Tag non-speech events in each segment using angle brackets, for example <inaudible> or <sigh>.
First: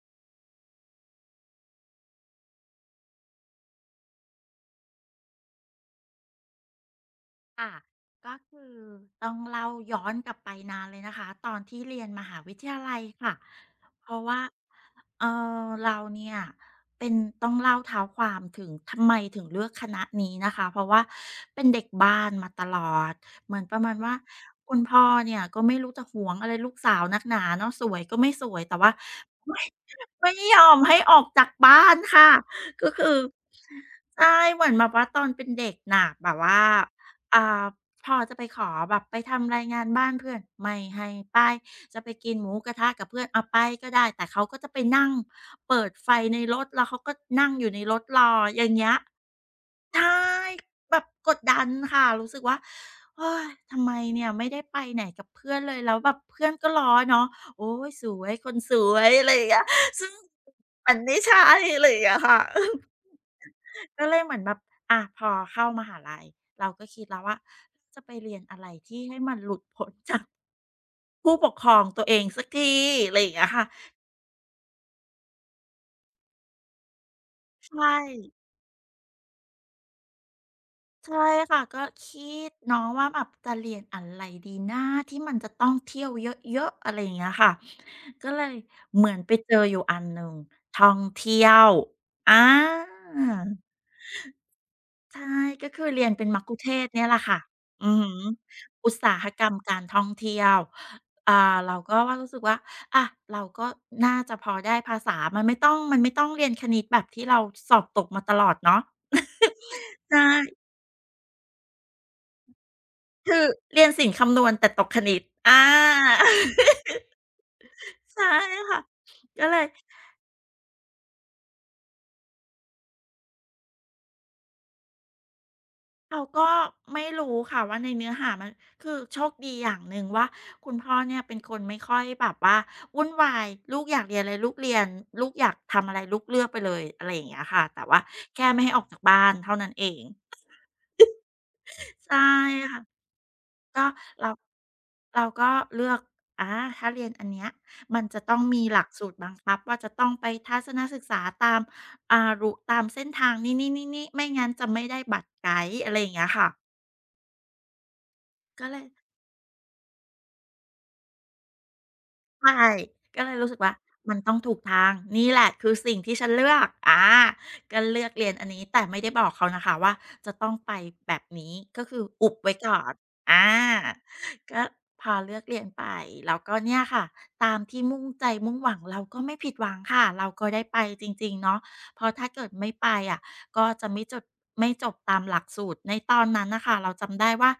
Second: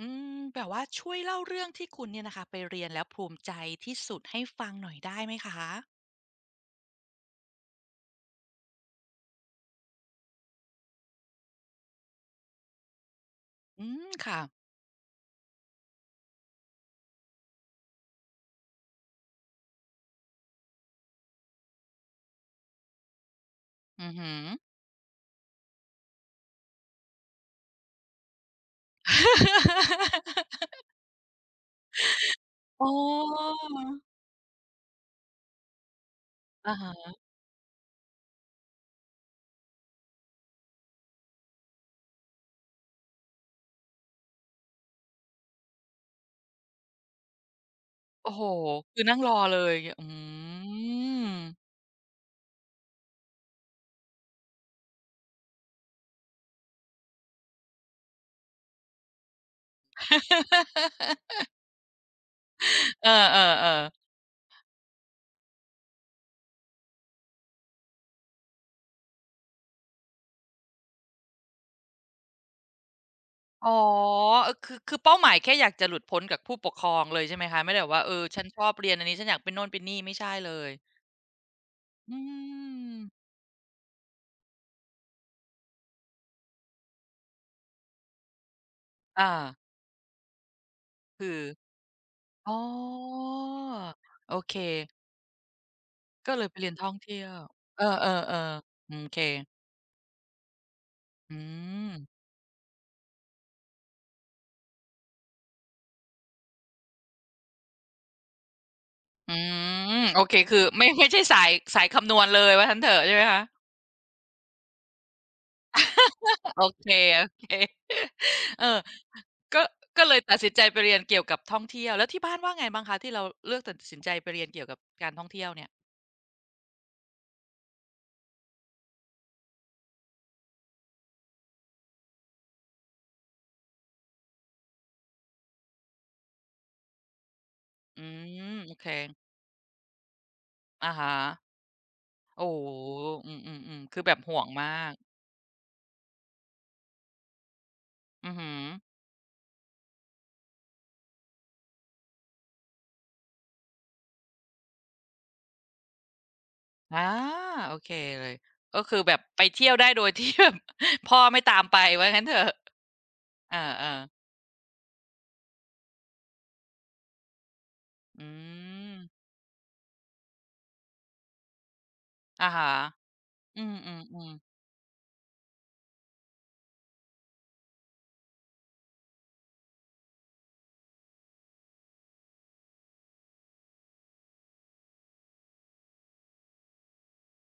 อืมแบบว่าช่วยเล่าเรื่องที่คุณเนี่ยนะคะไปเรียนแล้วภูมิใจที่สุดให้ฟังหน่อยได้ไหมคะค่ะก็คือต้องเล่าย้อนกลับไปนานเลยนะคะตอนที่เรียนมหาวิทยาลัยค่ะอืมเพราะค่ะว่าเอเราเนี่ยเป็นต้องเล่าเท้าความถึงทำไมถึงเลือกคณะนี้นะคะเพราะว่าเป็นเด็กบ้านมาตลอดเหมือนประมาณอือว่าฮึคุณพ่อเนี่ยก็ไม่รู้จะหวงอะไรลูกสาวนักหนาเนาะสวยก็ไม่สวยแต่ว่า <laughs> ไม่ไม่ยอมให้ออกจากบ้านค่ะอ๋ ก็คือ <laughs> อใช่เหมือนแบบว่าตอนเป็นเด็กหนักแบบว่า อะฮะอ่าพอจะไปขอแบบไปทำรายงานบ้านเพื่อนไม่ให้ไปจะไปกินหมูกระทะกับเพื่อนเอาไปก็ได้แต่เขาก็จะไปนั่งเปิดไฟในรถแล้วเขาก็นั่งอยู่ในรถรโอ้อโฮอย่างเงี้ยคือนั่งรอเลยอืใช่แบบกดม ดันค่ะรู้สึกว่าโอ้ยทำไมเนี่ยไม่ได้ไปไหนกับเพื่อนเลยแล้วแบบเพื่อนก็ล้อเนาะโอ๊ยสวยคนสวยอะไรอย่างเงี้ยซึ่ง <laughs> มันไม่ใช่อะไรอย่างเงี้ยค่ะ เออๆก็ๆเลยเหมือนแบบอ่ะพอเข้ามหาลัยเราก็คิดแล้วว่าจะไปเรียนอะไรที่ให้มันหลุดพ้นจากผู้ปกครองตัวเองสักทีอะไรอย่างเงี้ยค่ะอ๋อเออคือเป้าหมายแค่อยากจะหลุดพ้นกับผู้ปกครองเลยใช่ไหมคะไม่ได้แบบใช่ว่าเออฉันชอบเรียนอันนี้ฉันอยากเป็นโน่นเป็นนี่ไม่ใช่เลยใช่ค่ะก็อืคิดเนาะมว่าแบบจะเรียนอะไรดีนะที่มันจะต้องเที่ยวเยอะๆอะไรอย่างเงี้ยค่ะก็เลยเหมือนอาไปเจออยู่อันหนึ่งท่องคืเที่อยวอา อ๋อโอเค ใช่ก็คือเรียนเป็นก็มัเลคยไปคุเทเรียนศท่อก์งเนี่ยแหละเที่ยวค่ะเอออือฮึๆๆอุอืตมโอสาเคหกรรมการท่องเที่ยวอือ่าเรามก็ว่ารู้สึกว่าอะเราก็น่าจะพอได้ภาษา มันไม่ต้องเรียนคณิตแบบที่เราสอบตกมาตลอดเนาะอืมโอเค คืใช่อไม่ใช่สายคำนวณเลยว่างั้นเถอะใช่ไหมคืคะอเรียนศิลป์คำนวณแต่ตกคณิตอา โอเค <laughs> ใช่ๆเออค่ะก็เลก็ย ก็เลยตัดสินใจไปเรียนเกี่ยวกับท่องเที่ยว แล้วที่บ้านว่าไงบ้างคะที่เราเลือกตัดสินใจไปเรียนเกี่ยวกับการท่องเที่ยวเนี่ย เขาก็ไม่รู้ค่ะว่าในเนื้อหามันคือโชคดีอย่างหนึ่งว่าคุณพ่อเนี่ยเป็นคนไม่ค่อยแบบว่าวุ่นวายลูกอยากเรียนอะไรลูกเรียนลูกอยากทำอะไรลูกเลือกไปเลยอะไรอย่างเงี้ยค่ะแต่ว่าอืแค่มไม่โอให้ออเคกจากบ้านเท่านั้นเองอะฮะใช่โอ้โฮค่ะอืมก็ๆๆคือแบบเราห่วงมากเราก็เลือกอาถ้าเรียนอันเนี้ยมันจะอือต้องฮึมีหลักสูตรบังคับว่าจะต้องไปทัศนศึกษาตามรูตามเส้นทางนี้ๆๆๆไม่งั้นจะไม่ได้บัตรไกด์อะไรอย่างเงี้ยค่ะอาโอเคเลยก็เลก็ย คือแบบไปเที่ยวได้โดย <laughs> ที่แบบพ่อไม่ตามไปว่างั้นเถอะ ใช่ก็เลยรู้เอสึอกว่าเออมันต้องถูกทางนี่แหละคือสิ่งที่ฉันเลือกอาก็เลือกเรีอืยนอันนี้แต่มไม่ได้บอกเขานะคะว่าจะต้องไปแบบนี้ก็คืออุบอะไว้ฮะก่อนอาอืมอืมก็พอเลือกเรียนไปแล้วก็เนี่ยค่ะตามที่มุ่งใจมุ่งหวังเราก็ไม่ผิดหวังค่ะเราก็ได้ไปจริงๆเนาะเพราะถ้าเกิดไม่ไปอะก็จะไม่จดไม่จบตามหลักสูตรในตอนนั้นน่ะค่ะเราจำได้ว่า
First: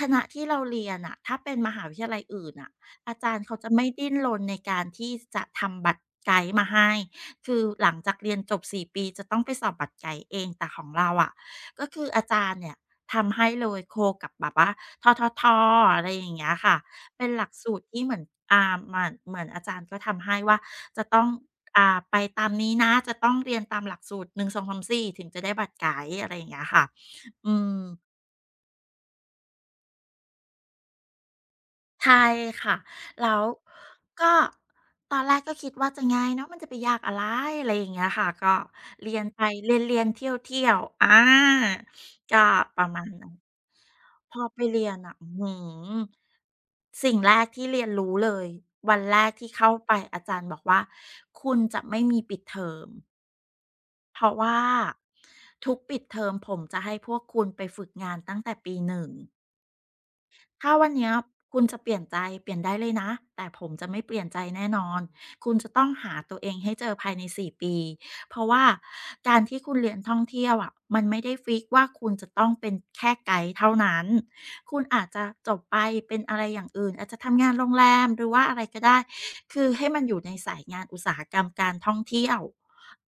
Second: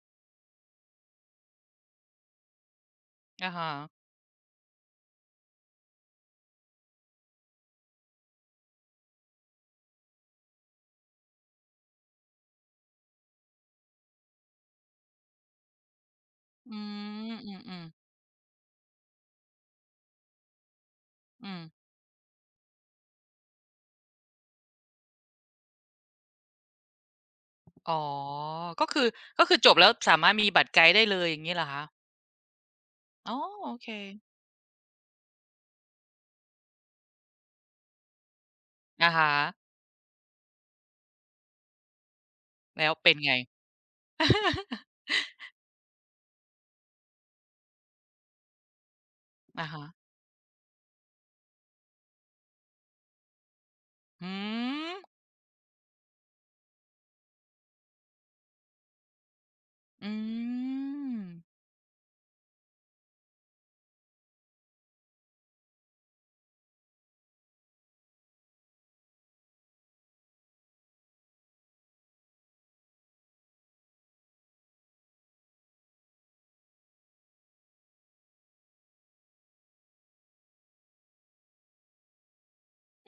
ขณะที่เราเรียนน่ะถ้าเป็นมหาวิทยาลัยอื่นน่ะ อาจารย์อะเขาจะฮะไม่ดิ้นรนในการที่จะทำบัตรไกด์มาให้ คือหลังจากเรียนจบสี่ปีจะต้องไปสอบบัตรไกด์เองแต่ของเราอะก็คืออาจารย์เนี่ยทำให้เลยโคกับแบบว่าธททอะไรอย่างเงี้ยค่ะ อืเป็นมหลัอกืสูตมรที่ๆเหมือนเหมือนอาจารย์ก็ทำให้ว่าจะต้องอืมไปตามนี้นะ จะต้องเรียนตามหลักสูตรหนึ่งสองสามสี่ถึงจะได้บัตรไกด์อะไรอย่างเงี้ยค่ะอืม อ๋อ ก็คือ ก็คือจบแล้วสามารถมีบัตรไกด์ได้เลยอย่างนี้เหรอคะใช่ค่ะแล้อ๋อวโอเคก็ตอนแรกก็คิดว่าจะง่ายเนาะมันจะไปยากอะไรอะไรอย่างเงี้ยค่ะก็อะเรียนฮะไปเรียนๆเที่ยวๆอาก็ปแล้ระวมาณเป็นนั้ไง นพอไปเรีย <laughs> นอะอื้อฮือสิ่งแรกที่เรียนรู้เลยวันแรกที่อะเข้าฮะไปอาจารย์บอกว่าคุณจะไม่มีปิดเทอมเพอืราะว่ามทุกปิดเทอมผมจะให้พวกคุณไปฝึกงานตั้งแต่ปีหนึ่ง อืถ้าวันเนี้ยมคุณจะเปลี่ยนใจเปลี่ยนได้เลยนะแต่ผมจะไม่เปลี่ยนใจแน่นอนคุณจะต้องหาตัวเองให้เจอภายในสี่ปีเพราะว่าการที่คุณเรียนท่องเที่ยวอะมันไม่ได้ฟิกว่าคุณจะต้องเป็นแค่ไกด์เท่านั้นคุณอาจจะจบไปเป็นอะไรอย่างอื่นอาจจะทำงานโรงแรมหรือว่าอะไรก็ได้คือให้มันอยู่ในสายงานอุตสาหกรรมการท่องเที่ยว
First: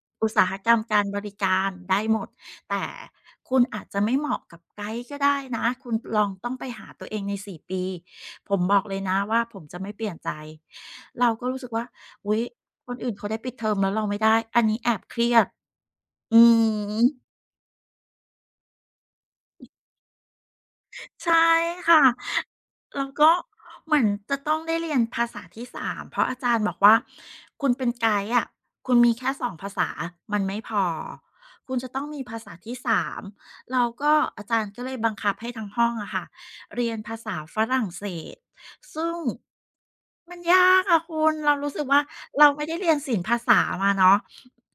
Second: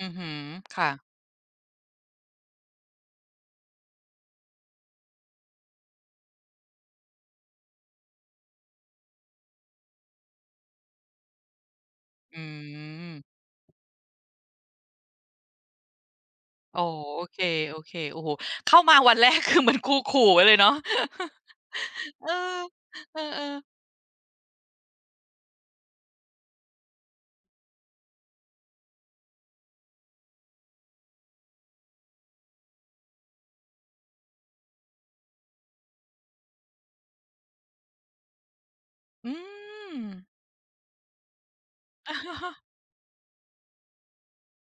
อือฮึอุตสาหกรรมค่ะการบริการได้หมด แต่คุณอาจจะไม่เหมาะกับไกด์ก็ได้นะคุณลองต้องไปหาตัวเองใน4ปีผมบอกเลยนะว่าผมจะไม่เปลี่ยนใจเราก็รู้สึกว่าอุ๊อืยคนอื่นมเขาได้ปิดเทอมแล้วเราไม่ได้อันนี้แอบเครียดอืโอ๋อมเคโอเคๆโอ้โฮเข้ามาวันแรกคือเหมือนครูขู่ไว้เลยเนาะ ใช่ค่ะ <laughs> เออแล้วเอก็อๆเหมือนจะต้องได้เรียนภาษาที่สามเพราะอาจารย์บอกว่าคุณเป็นไกด์อะคุณมีแค่สองภาษามันไม่พอคุณจะต้องมีภาษาที่ 3" แล้วก็อาจารย์ก็เลยบังคับให้ทั้งห้องอะค่ะเรียนภาษาฝรั่งเศสซึ่งอออืม มันยากอะคุณเรารู้สึกว่าเราไม่ <laughs> ได้เรียนศิลปภาษามาเนาะ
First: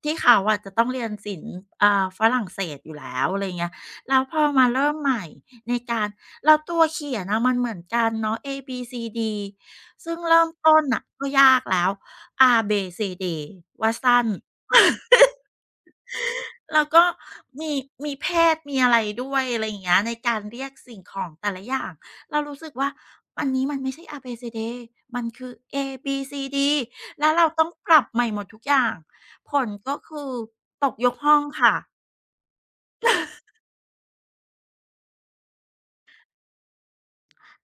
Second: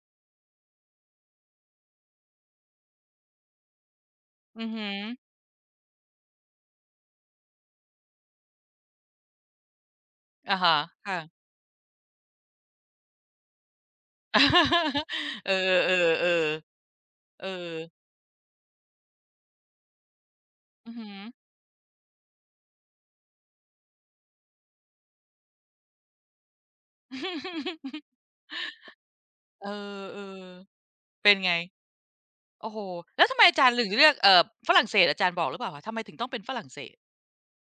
ที่เขาอะจะต้องเรียนศิลป์ฝรั่งเศสอยู่แล้วอะไรเงี้ยแล้วพออืมาอฮึเริ่มใหม่ในการ แล้วตัวเขียนน่ะมันเหมือนกันเนาะ A B C D ซึ่งเริ่มอะฮะต้นน่ะค่ะ ก็ยากแล้ว R B C D ว่าสั้น <laughs> เออเออเออแล้วก็เออมีมีเพศมีอะไรด้วยอะไรอย่างเงี้ยในการเรียกอือสิ่งฮึ ของแต่ละอย่างเรารู้สึกว่าอันนี้มันไม่ใช่ R B C D มันคือ A B C D แล้วเราต้องปรับ <laughs> ใหม่หมดทุกอย่างผเอลก็อเอคืออตกยกเป็ห้นองไงค่ะ โอ้โหแล้วทำไมอาจารย์ถึงเลือกฝรั่งเศสอาจารย์บอกหรือเปล่าคะทำไมถึงต้องเป็นฝรั่งเศส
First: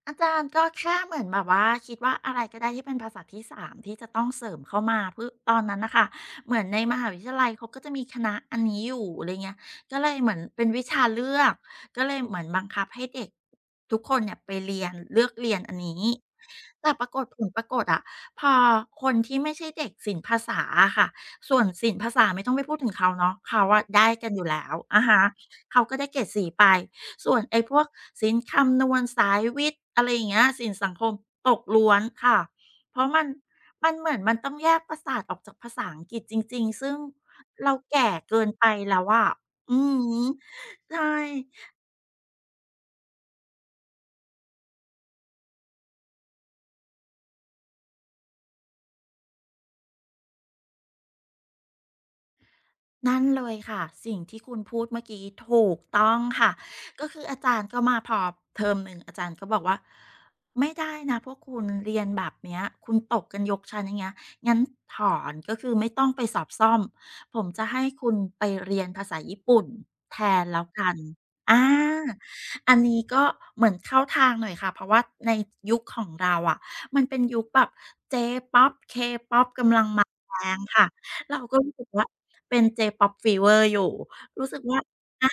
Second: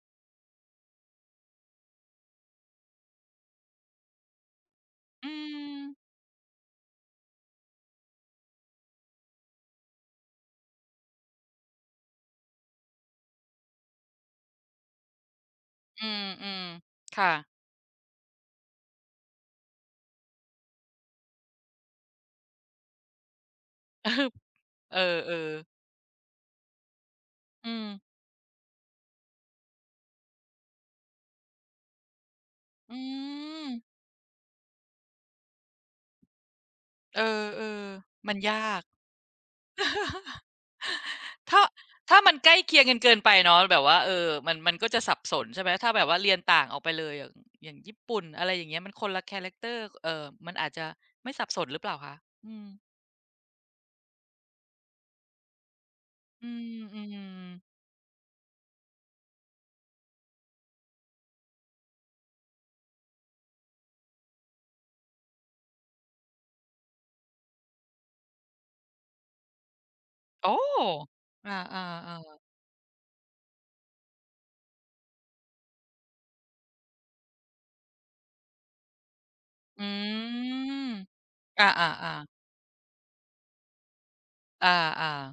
อาจารย์ก็แค่เหมือนแบบว่าคิดว่าอะไรก็ได้ที่เป็นภาษาที่สามที่จะต้องเสริมเข้ามาเพื่อือตอนนั้มนน่ะค่ะเหมือนในมหาวิทยาลัยเขาก็จะมีคณะอันนี้อยู่อะไรเงี้ยก็เลยเหมือนเป็นวิชาเลือกก็เลยเหมือนบังคับให้เด็กทุกคนเนี่ยไปเรียนเลือกเรียนอันอืนี้มอืมแต่ปรากฏค่ะ ผลปรากฏอะพอคนที่ไม่ใช่เด็กศิลป์ภาษาอะค่ะส่วนศิลป์ภาษาไม่ต้องไปพูดถึงเขาเนาะเขาอะได้กันอ <laughs> ยู่แล้วเออะอฮะเออเขาก็ได้เกรด 4ไป ส่วนไอ้พอืวกมสินคำนวณสายวิทย์อะไรอย่างเงี้ยสินสังคมตกล้วนค่ะเพอืราะมมันเหมือนมันต้องแยกประสาทออกจากภาษาอังกฤษจริงๆซึ่งเออเอเราอ แก่ <laughs> มันเกินไปยาก แล้วอะอือฮึใช่ ถ้าถ้ามันใกล้เคียงกันเกินไปเนาะแบบว่าเออมันก็จะสับสนใช่ไหมถ้าแบบว่าเรียนต่างออกไปเลยอย่างอย่างญี่ปุ่นอะไรอย่างเงี้ยมันคนละแคาแรคเตอร์เออมันอาจจะไม่สับสนหรือเปล่าคะอืมนั่นเลยค่ะสิ่งที่คุณพูดเมื่อกี้ถูกต้องอืค่ะมอืก็คืออามจารย์ก็มาพอเทอม 1อาจารย์ก็บอกว่าไม่ได้นะพวกคุณเรียนแบบเนี้ยคุณตกกันยกชั้นอย่างเงี้ยงั้นถอนก็คือไม่ต้องไปสอบซ่อมผมจะให้คุณไปเรียนภาษาญี่ปุ่นแทนโอ้แล้วกันอาอาอ่าอาอันนี้ก็เหมือนเข้าทางหน่อยค่ะเพราะว่าในยุคของเราอะมันเป็นยุคแบบ J-pop ป๊อปเคป๊อปกำอืลังมาแรงค่ะ มเราก็อารู้สึอ่ากว่าอาเป็น J-pop fever อยู่ รู้สึกอ่าว่าอา อา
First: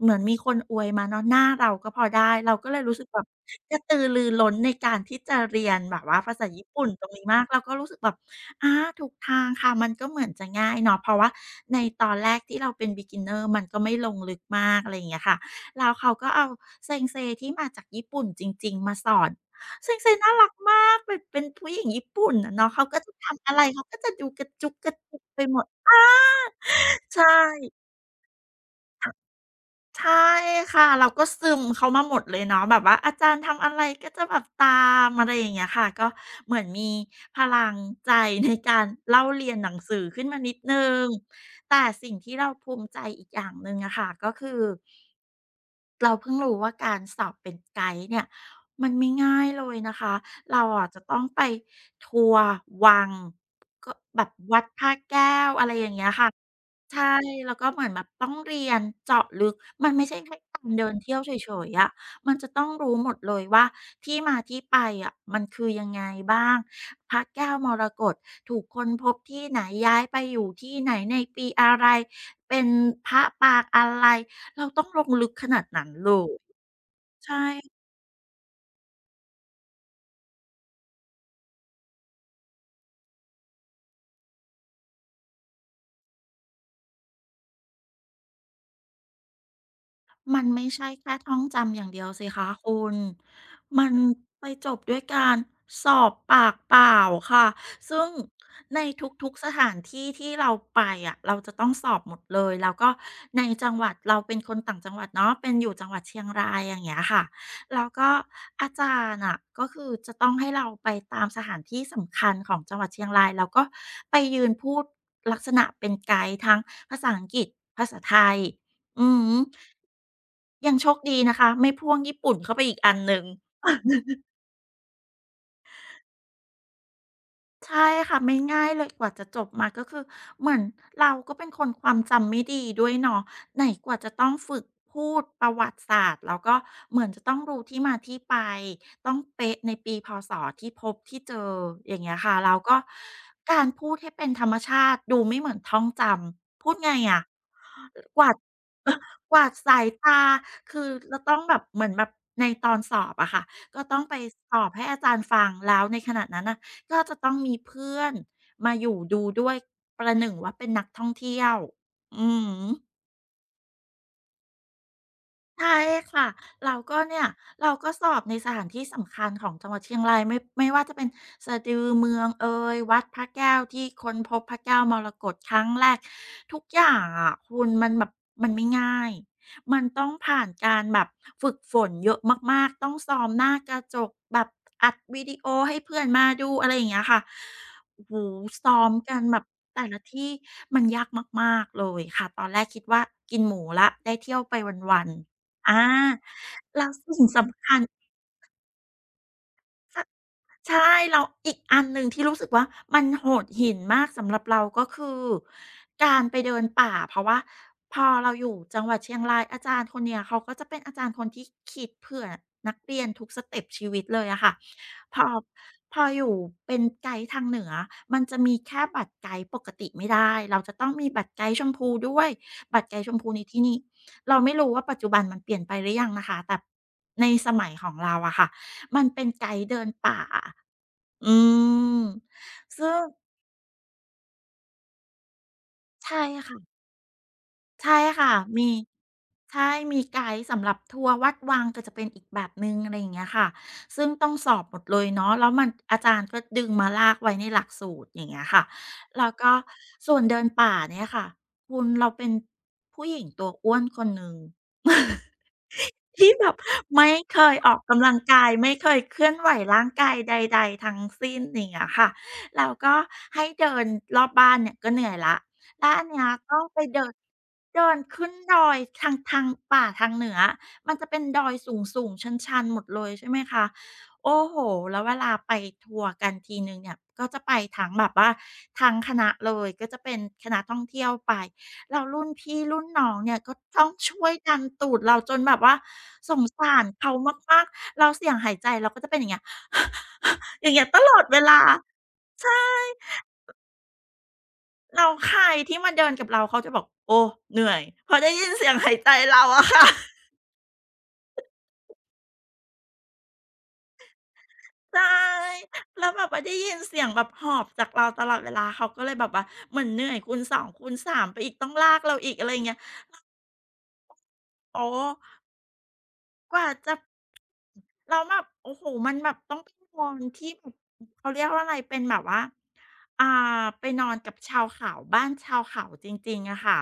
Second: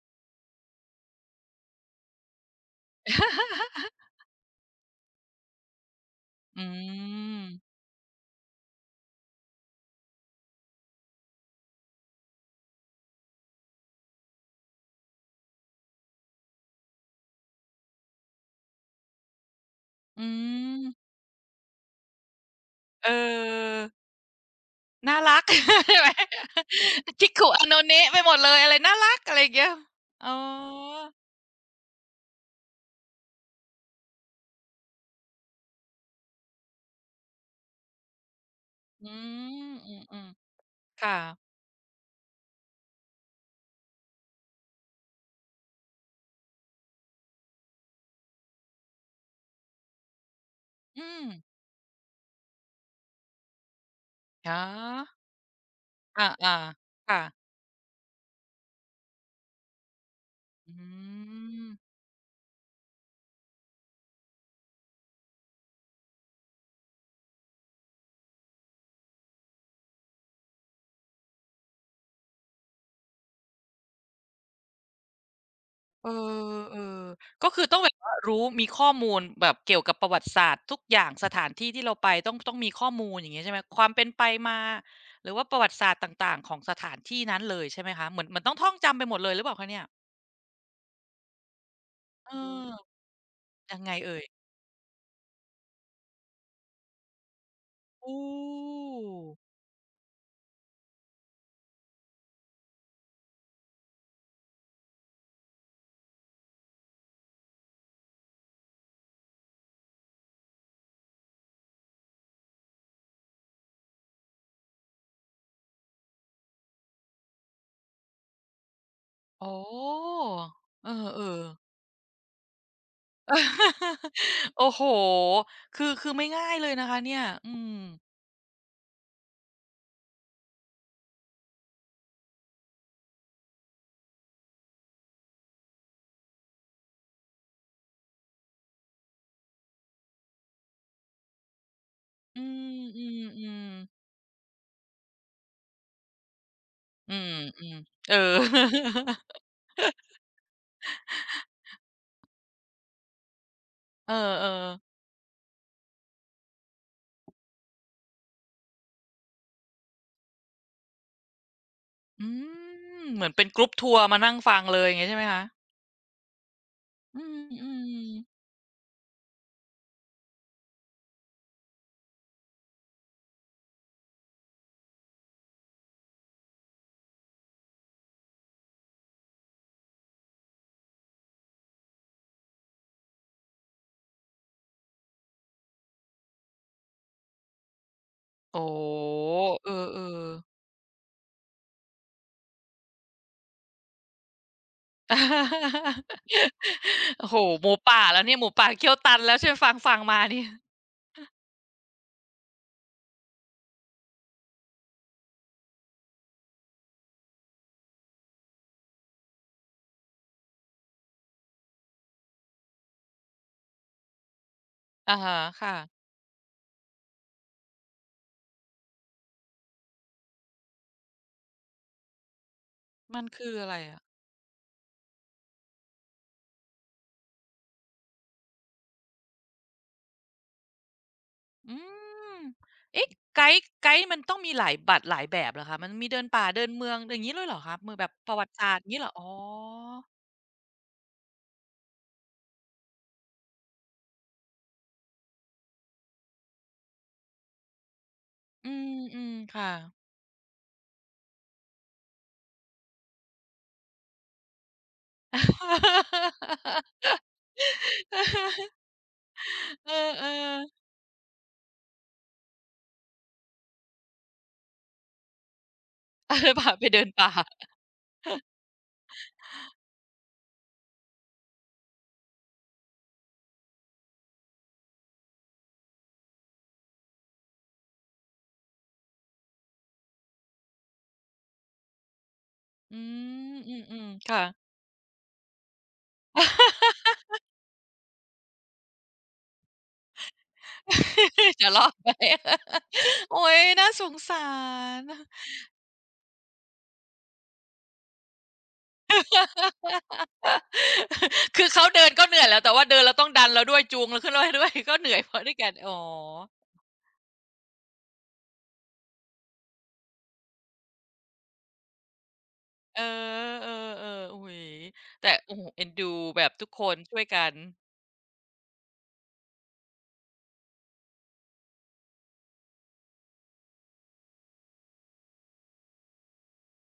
เหมือนมีคนอวยมาเนาะหน้าเราก็พอได้ เราก็เลยรู้สึกแบบกระ <laughs> ตือรือร้นในการที่จะเรียนแบบว่าภาษาอืญี่ปุ่นตรงนี้มามกเราก็รู้สึกแบบอาถูกทางค่ะมันก็เหมือนจะง่ายเนาะเพราะว่าในตอนแรกที่เราเป็น beginner มันก็ไม่ลงลึกมากอะไรอย่างเงี้ยค่ะแล้วเขาก็เอาเซ ensei ที่มาจากญี่ปุ่นจริงๆมาสอน เซนเซอืน่ารักมมากแบบเป็นผู้หญิงญี่ปุ่นอะเนาะเขาก็เอจะทำอะไรอ เขาก็จะดูกระจุกกระน่าจิกรัไปก หมด <laughs> ใช่ไหม <laughs> c h i ใช่ k อโนเนะไปหมดเลยอะไรน่าอรักอะไรอย่างเงี้ยใช่อ๋ค่ะอเราก็ซึมเขามาหมดเลยเนาะแบบว่าอาจารย์ทำอะไรก็จะแบบตามอะไรอย่างเงี้ยค่ะก็เหมือนมีพลังใจในการอืเล่าเรียนหมนังอืสืมออืขึ้มนมานิดหนึ่งค่ะแต่สิ่งที่เราภูมิใจอีกอย่างหนึ่งอะค่ะก็คือ เราเพิ่งรู้ว่าการสอบเป็นไกด์เนี่ยมันไม่ง่ายเลยนะคะเราอะจะอืต้อมงไปทัวร์วังก็แบบอ๋อวัดพระแก้วอะไรอย่างเงี้ยอาค่ะ อ่าใช่ค่ะแล้วก็เหมือนแบบต้องเรียนเจาะลึกมันไม่ใช่แค่การอืเดินเที่ยวเฉมยๆอะมันจะต้องรู้หมดเลยว่าที่มาที่ไปอะมันคือยังไงบ้างพระแก้วมรกตถูกค้นพบที่ไหนย้ายไปอยู่ที่ไหนในปีอะไรเป็นพระปางอะไรเราต้องลงลึกขนาดนั้นเอเลยอเออใช่ ก็คือต้องแบบว่ารู้มีข้อมูลแบบเกี่ยวกับประวัติศาสตร์ทุกอย่างสถานที่ที่เราไปต้องมีข้อมูลอย่างเงี้ยใช่ไหมความเป็นไปมาหรือว่าประวัติศาสตร์ต่างๆของสถานที่นั้นเลยใช่ไหมคะเหมือนเหมือนต้องท่องจำไปหมดเลยหรือเปล่าคะเนี่ยมันไม่ใช่แค่ท่องจำอย่างเดียวสิเอคะอคุณยังมัไงนเอ่ย ไปจบด้วยการสอบปากเปล่าค่ะ ซึ่โองใน้ทุกๆสถานที่ที่เราไปอะเราจะต้องสอบหมดเลยแล้วก็ในจังหวัดเราเป็นคนต่างจังหวัดเนาะเป็นอยู่จังหวัดเชียงรายอย่างเงี้ยค่ะแล้วก็อาจารย์อ่ะก็คือจะต้องให้เราไปตามสถานที่สำคัญของจังหวัดเชียงรายแล้วก็ไปยืนพูดลักษณะเป็นไกด์ทั้งภาษาอังกฤษภาษาไทย อืมอ๋อยังโชเอคดีนะอคะๆ ไม่พ่วงญี่ปุ่นเข้าไปอีกอันหนึ่ง <laughs> โอ้โฮคือไม่ง่ายเลยนะคะเนี่ยอืมใช่ค่ะไม่ง่ายเลยกว่าจะจบมาก็คือเหมือนเราก็เป็นคนความจำไม่ดีด้วยเนาะไหนกว่าจะต้องฝึกพูดประวัติศาสตร์แล้วก็เหมือนจะต้องรู้ที่มาที่ไปต้องเป๊ะในปีพศที่พบที่เจออย่างเงี้ยค่ะอแล้วก็ืมการๆพูดๆให้เป็นธรรมชาติดูไม่เหมือนท่องจำพูดไงอือะมๆเออ กวาดเออ <laughs> ก <laughs> วาดสายตาคือจะต้องแบบเหมือนแบบในตอนสอบอะค่ะก็ต้องเออไปสอบให้ๆอาจารย์ฟังแล้วในขณะนั้นน่ะ ก็จะต้องมีเพื่อนมาอยู่ดูด้วยประหนึ่งว่าเป็นนักท่องเที่ยวอือืม มเหมือนเป็นกรุ๊ปทัวร์มานั่งฟังเลยอย่างงี้ใช่ไหมคะใช่ค่ะเราก็อืเนี่ยเราก็สมอบในๆสถานที่สำคัญของจังหวัดเชียงรายไม่ว่าจะเป็นสะดือเมืองเอยวัดพระแก้วที่ค้นพบพระแก้วมรกตครั้งแรกทุกอย่างอะคุณมันแบบมันไม่ง่ายมันต้องผ่านการแบบฝึกฝนเยอะมากๆต้องซ้อมหน้ากระจกแบบอัดวิดีโอให้เพื่อนมาดูอะไรอย่างเงี้ยค่ะโอ้โฮโอ้โฮซ้อมกันแบบเอแต่ละอที่ๆ มันยากมากๆเลยค่ะตอนแรกคิดว่ากินหมูแล้วได้เที่ยวไปวันๆ อา <laughs> แล้วโอ้สิ่งโฮสำหมูคัญ ป่าแล้วเนี่ยหมูป่าเขี้ยวตันแล้วใช่ฟังมานี่ใช่แล้วอีกอันหนึ่งที่รู้สึกว่ามันโหดหินมากสำหรับเราก็คือการไปเดินป่าเพราะว่าพอเราอยู่จังหวัดเชียงรายอาจารย์คนเนี้ยเขาก็จะเป็นอาจารย์คนที่คิดเผื่อนักเรียนทุกสเต็ปชีวิตเลยอะค่ะอะพอฮะพอค่ะอยู่เป็นไกด์ทางเหนือมันจะมีแค่บัตรไกด์ปกติไม่ได้เราจะต้องมีบัตรไกด์ชมพูด้วยบัตรไกด์ชมมันพูในคือที่อะไรนี้อะ เราไม่รู้ว่าปัจจุบันมันเปลี่ยนไปหรือยังนะคะแต่ในสมัยของเราอะค่ะมันเป็นไกด์เดินป่า อือืมมซึ่งเอ๊ะไกด์มันต้องมีหลายบัตรหลายแบบเหรอคะมันมีใช่เดินป่าเดินค่ะเมืองอย่างงี้เลยเหรอคะเมืองใช่แบบปค่ะระวัติศามีสตร์งี้เหรออ๋อใช่มีไกด์สำหรับทัวร์วัดวังก็จะเป็นอีกแบบหนึ่งอะไรอย่างเงี้ยค่ะซึ่งต้องสอบหมดเลยเนาะแล้วมันอาจารย์ก็ดึงมาลากไว้ในหลักสูตรอย่างเงี้ยค่ะอืแล้วมก็ๆค่ะ ส่วนเดินป่าเนี่ยค่ะคุณเราเป็นผู้หญิงตัวอ้วนคนหนึ่ง ที่แบบ <laughs> ไม่เคยออกกำลังกายไม่เคยเคลื่อนไหวร่าเองอกายใดๆๆทั้งสิ้นอย่างเงี้ยค่ะแล้วก็ให้เดินรอบบ้านเนี่ยก็เหนื่อยแล้วแล้วอันเนี้ยอาเดินต้องป่าไปไปเดิเดินนป่าเดินขึ้นดอยทางป่าทางเหนือมันจะเป็นดอยสูงๆชันๆหมดเลยใช่ไหมคะโอ้โฮแล้วเวลาไปทัวร์กันทีหนึ่งเนี่ยก็จะไปทั้งแบบว่าทั้งคณะเลยก็จะเป็นคณะท่องเที่ยวไป แล้วรุ่นพี่รุ่นอืน้องเนี่ยมก็อต้องืมช่วๆยค่ะ ดันตูดเราจนแบบว่าสงสารเขามากๆแล้วเสียงหายใจเราก็จะเป็นอย่างเงี้ย <laughs> อย่างเงี้ยตลอดเวลา <laughs> จะรอดไหม ใช่ <laughs> โอ๊ยน่าสงสาร เราใครที่มาเดินกับเราเขาจะบอกโอ้เหนื่อยพอได้ยินเสียงหายใจเราอะค่ะ <laughs> <laughs> คือเขาเดินก็เหนื่อยแล้วแต่ว่าเดินแล้วต้องดันเราด้วยจูงเราขึ้นรถให้ด้วย <laughs> ก็ใช่เหนื่อยพอด้วยกันอ๋อ แล้วแบบว่าได้ยินเสียงแบบหอบจากเราตลอดเวลาเขาก็เลยแบบว่าเหมือนเหนื่อยคูณสองคูณสามไปอีกต้องลากเราอีกอะไรยเงี้ยเออเออเออโอ้โฮโอ้ แต่โอ้โฮเอ็นดูแบบกทุว่ากคจะนช่วยกันแล้วแบบโอ้โฮมันแบบต้องไปนอนที่แบบเขาเรียกว่าอะไรเป็นแบบว่าอ่าไปนอนกับชาวเขาบ้านชาวเขาจริงๆอะค่ะ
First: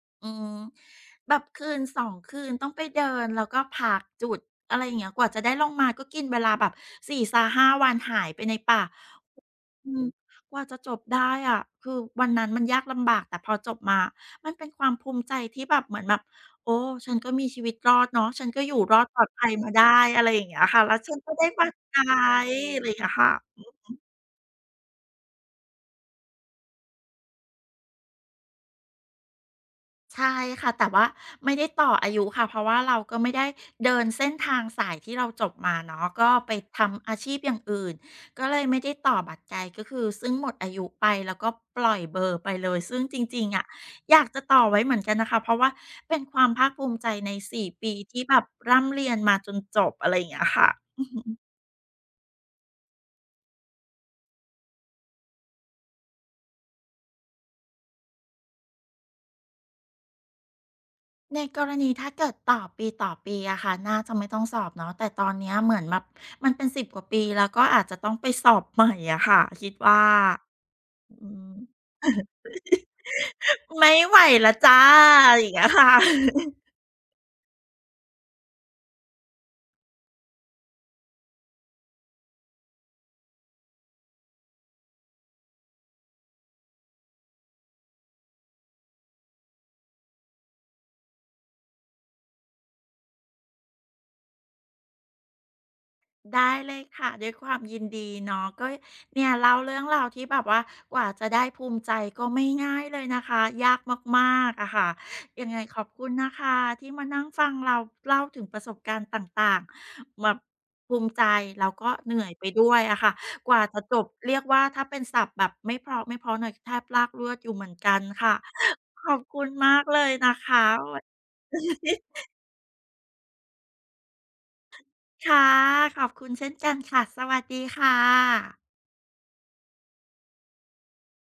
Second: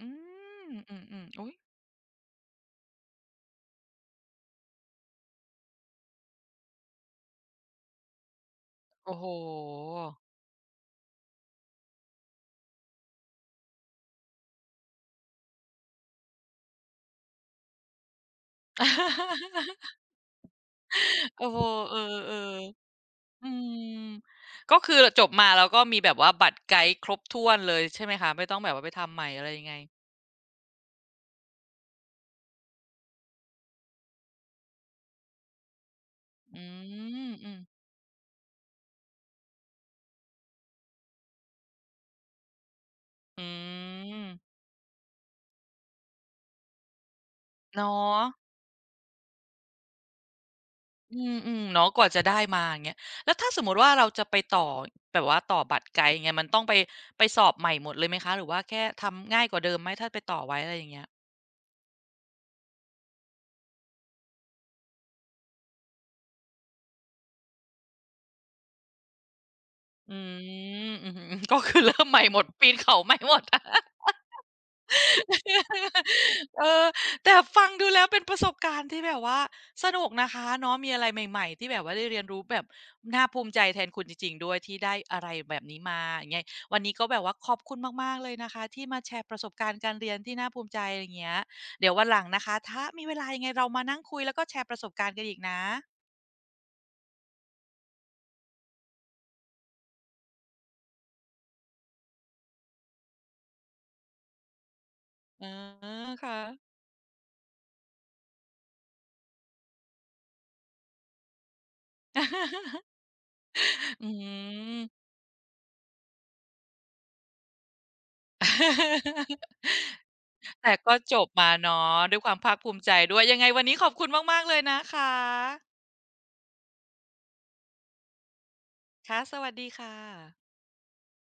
อือืมมอืมแบๆบอุ๊ยคืน2คืนต้องไปเดินแล้วก็พักจุดอะไรอย่างเงี้ยกว่าจะได้ลงมาก็กินเวลาแบบ4-5วันหายไปในป่าโอ้โฮ อืมกว่าจะจบได้อะคือวันนั้นมันยากลำบากแต่พอจบมามันเป็นความภูมิใจที่แบบเหมือนแบบโอ้ฉันก็มีชีวิตรอดเนาะฉันก็อยู่รอดปลอดภัยมาได้ <laughs> อะไรอย่างเงี้ยค่ะแล้วฉันก็ได้โอ้โฮมาเอไกอด์อะไรอย่างเงี้ยค่ะ ๆอืมก็คือจบมาแล้วก็มีแบบว่าบัตรไกด์ครบถ้วนเลยใช่ไหมคะไม่ต้องแบบว่าไปทำใหม่อะไรยังไงใช่ค่ะแต่ว่าไม่ได้ต่ออายุค่ะเพราะว่าเราก็ไม่ได้เดินเส้นทางสายที่เราจบมาเนาะก็ไปอืทำอามชีพอือย่ามงอื่นก็เลยไม่ได้ต่อบัตรไกลก็คือซึ่งหมดอายุไปแล้วก็ปล่อยเบอร์ไปเลยซึ่งจอืริงๆอะอยามกจะต่อไว้เหมือนกันนะคะเพราะว่าเป็นความภาคภูมิใจใน4ปีเนาที่แบะ บร่ำเรียนมาจนจบอะไรอย่างเงี้ยค่ะอืออืฮึ มอืมเนาะกว่าจะได้มาอย่างเงี้ยแล้วถ้าสมมุติว่าเราจะไปต่อแบบว่าต่อบัตรไกด์อย่างเงี้ยมันต้องไปไปสอบใหม่หมดเลยไหมคะหรือว่าแค่ทำง่ายกว่าเดิมไหมถ้าไปต่อไว้อะไรอย่างเงี้ยในกรณีถ้าเกิดต่อปีต่อปีอะค่ะน่าจะไม่ต้องสอบเนาะแต่ตอนเนี้ยเหมือนแบบมันเป็นสิบกว่าปีแล้วก็อาจจะต้องไปสอบใหม่อะค่ะคิดว่าอืม <laughs> อือฮึอืมก็คือเริ่มใหม่หมดปีนเขาใหม่หมด ไม่ไหวแล้วจ้าอย่างเงี้ยค่ะ <laughs> เออแต่ฟังดูแล้วเป็นประสบการณ์ที่แบบว่าสนุกนะคะเนาะมีอะไรใหม่ๆที่แบบว่าได้เรียนรู้แบบน่าภูมิใจแทนคุณจริงๆด้วยที่ได้อะไรแบบนี้มาอย่างเงี้ยวันนี้ก็แบบว่าขอบคุณมากๆเลยนะคะที่มาแชร์ประสบการณ์การเรียนที่น่าภูมิใจอะไรย่างเงี้ยเดี๋ยววันหลังนะคะถ้ามีเวลายังไงเรามานั่งคุยแล้วก็แชร์ประสบการณ์กันอีกนะได้เลยค่ะด้วยความยินดีเนาะก็เนี่ยเล่าเรื่องราวที่แบบว่ากว่าจะได้ภูมิใจก็ไม่ง่ายเลยนะคะยากมากๆอะค่ะเอยัองไงขอบคุณนะค่ะ คะที่มานั่งฟังเราเล่าถึงประสบการณ์ต่างๆแบบภูมิใจแล้วก็เหนื่อยไปด้วย <laughs> อะค่ะกว่าจะจอบเรียกว่าถ้าืเป็นม ศัพท์แบบไม่เพราะไม่เพราะหน่อยแทบลากเลือดอยู่เหมือนกันค่ะขอบคุ <laughs> ณมากเลยนะคะ แต่ก็ <laughs> วัน จบมาเนาะด้วยค <laughs> วามภาคภูมิใจด้วยยังไงวันนี้ขอบคุณมากๆเลยนะคค่ะะขอบคุณเช่นกันค่ะสวัสดีค่ะค่ะสวัสดีค่ะ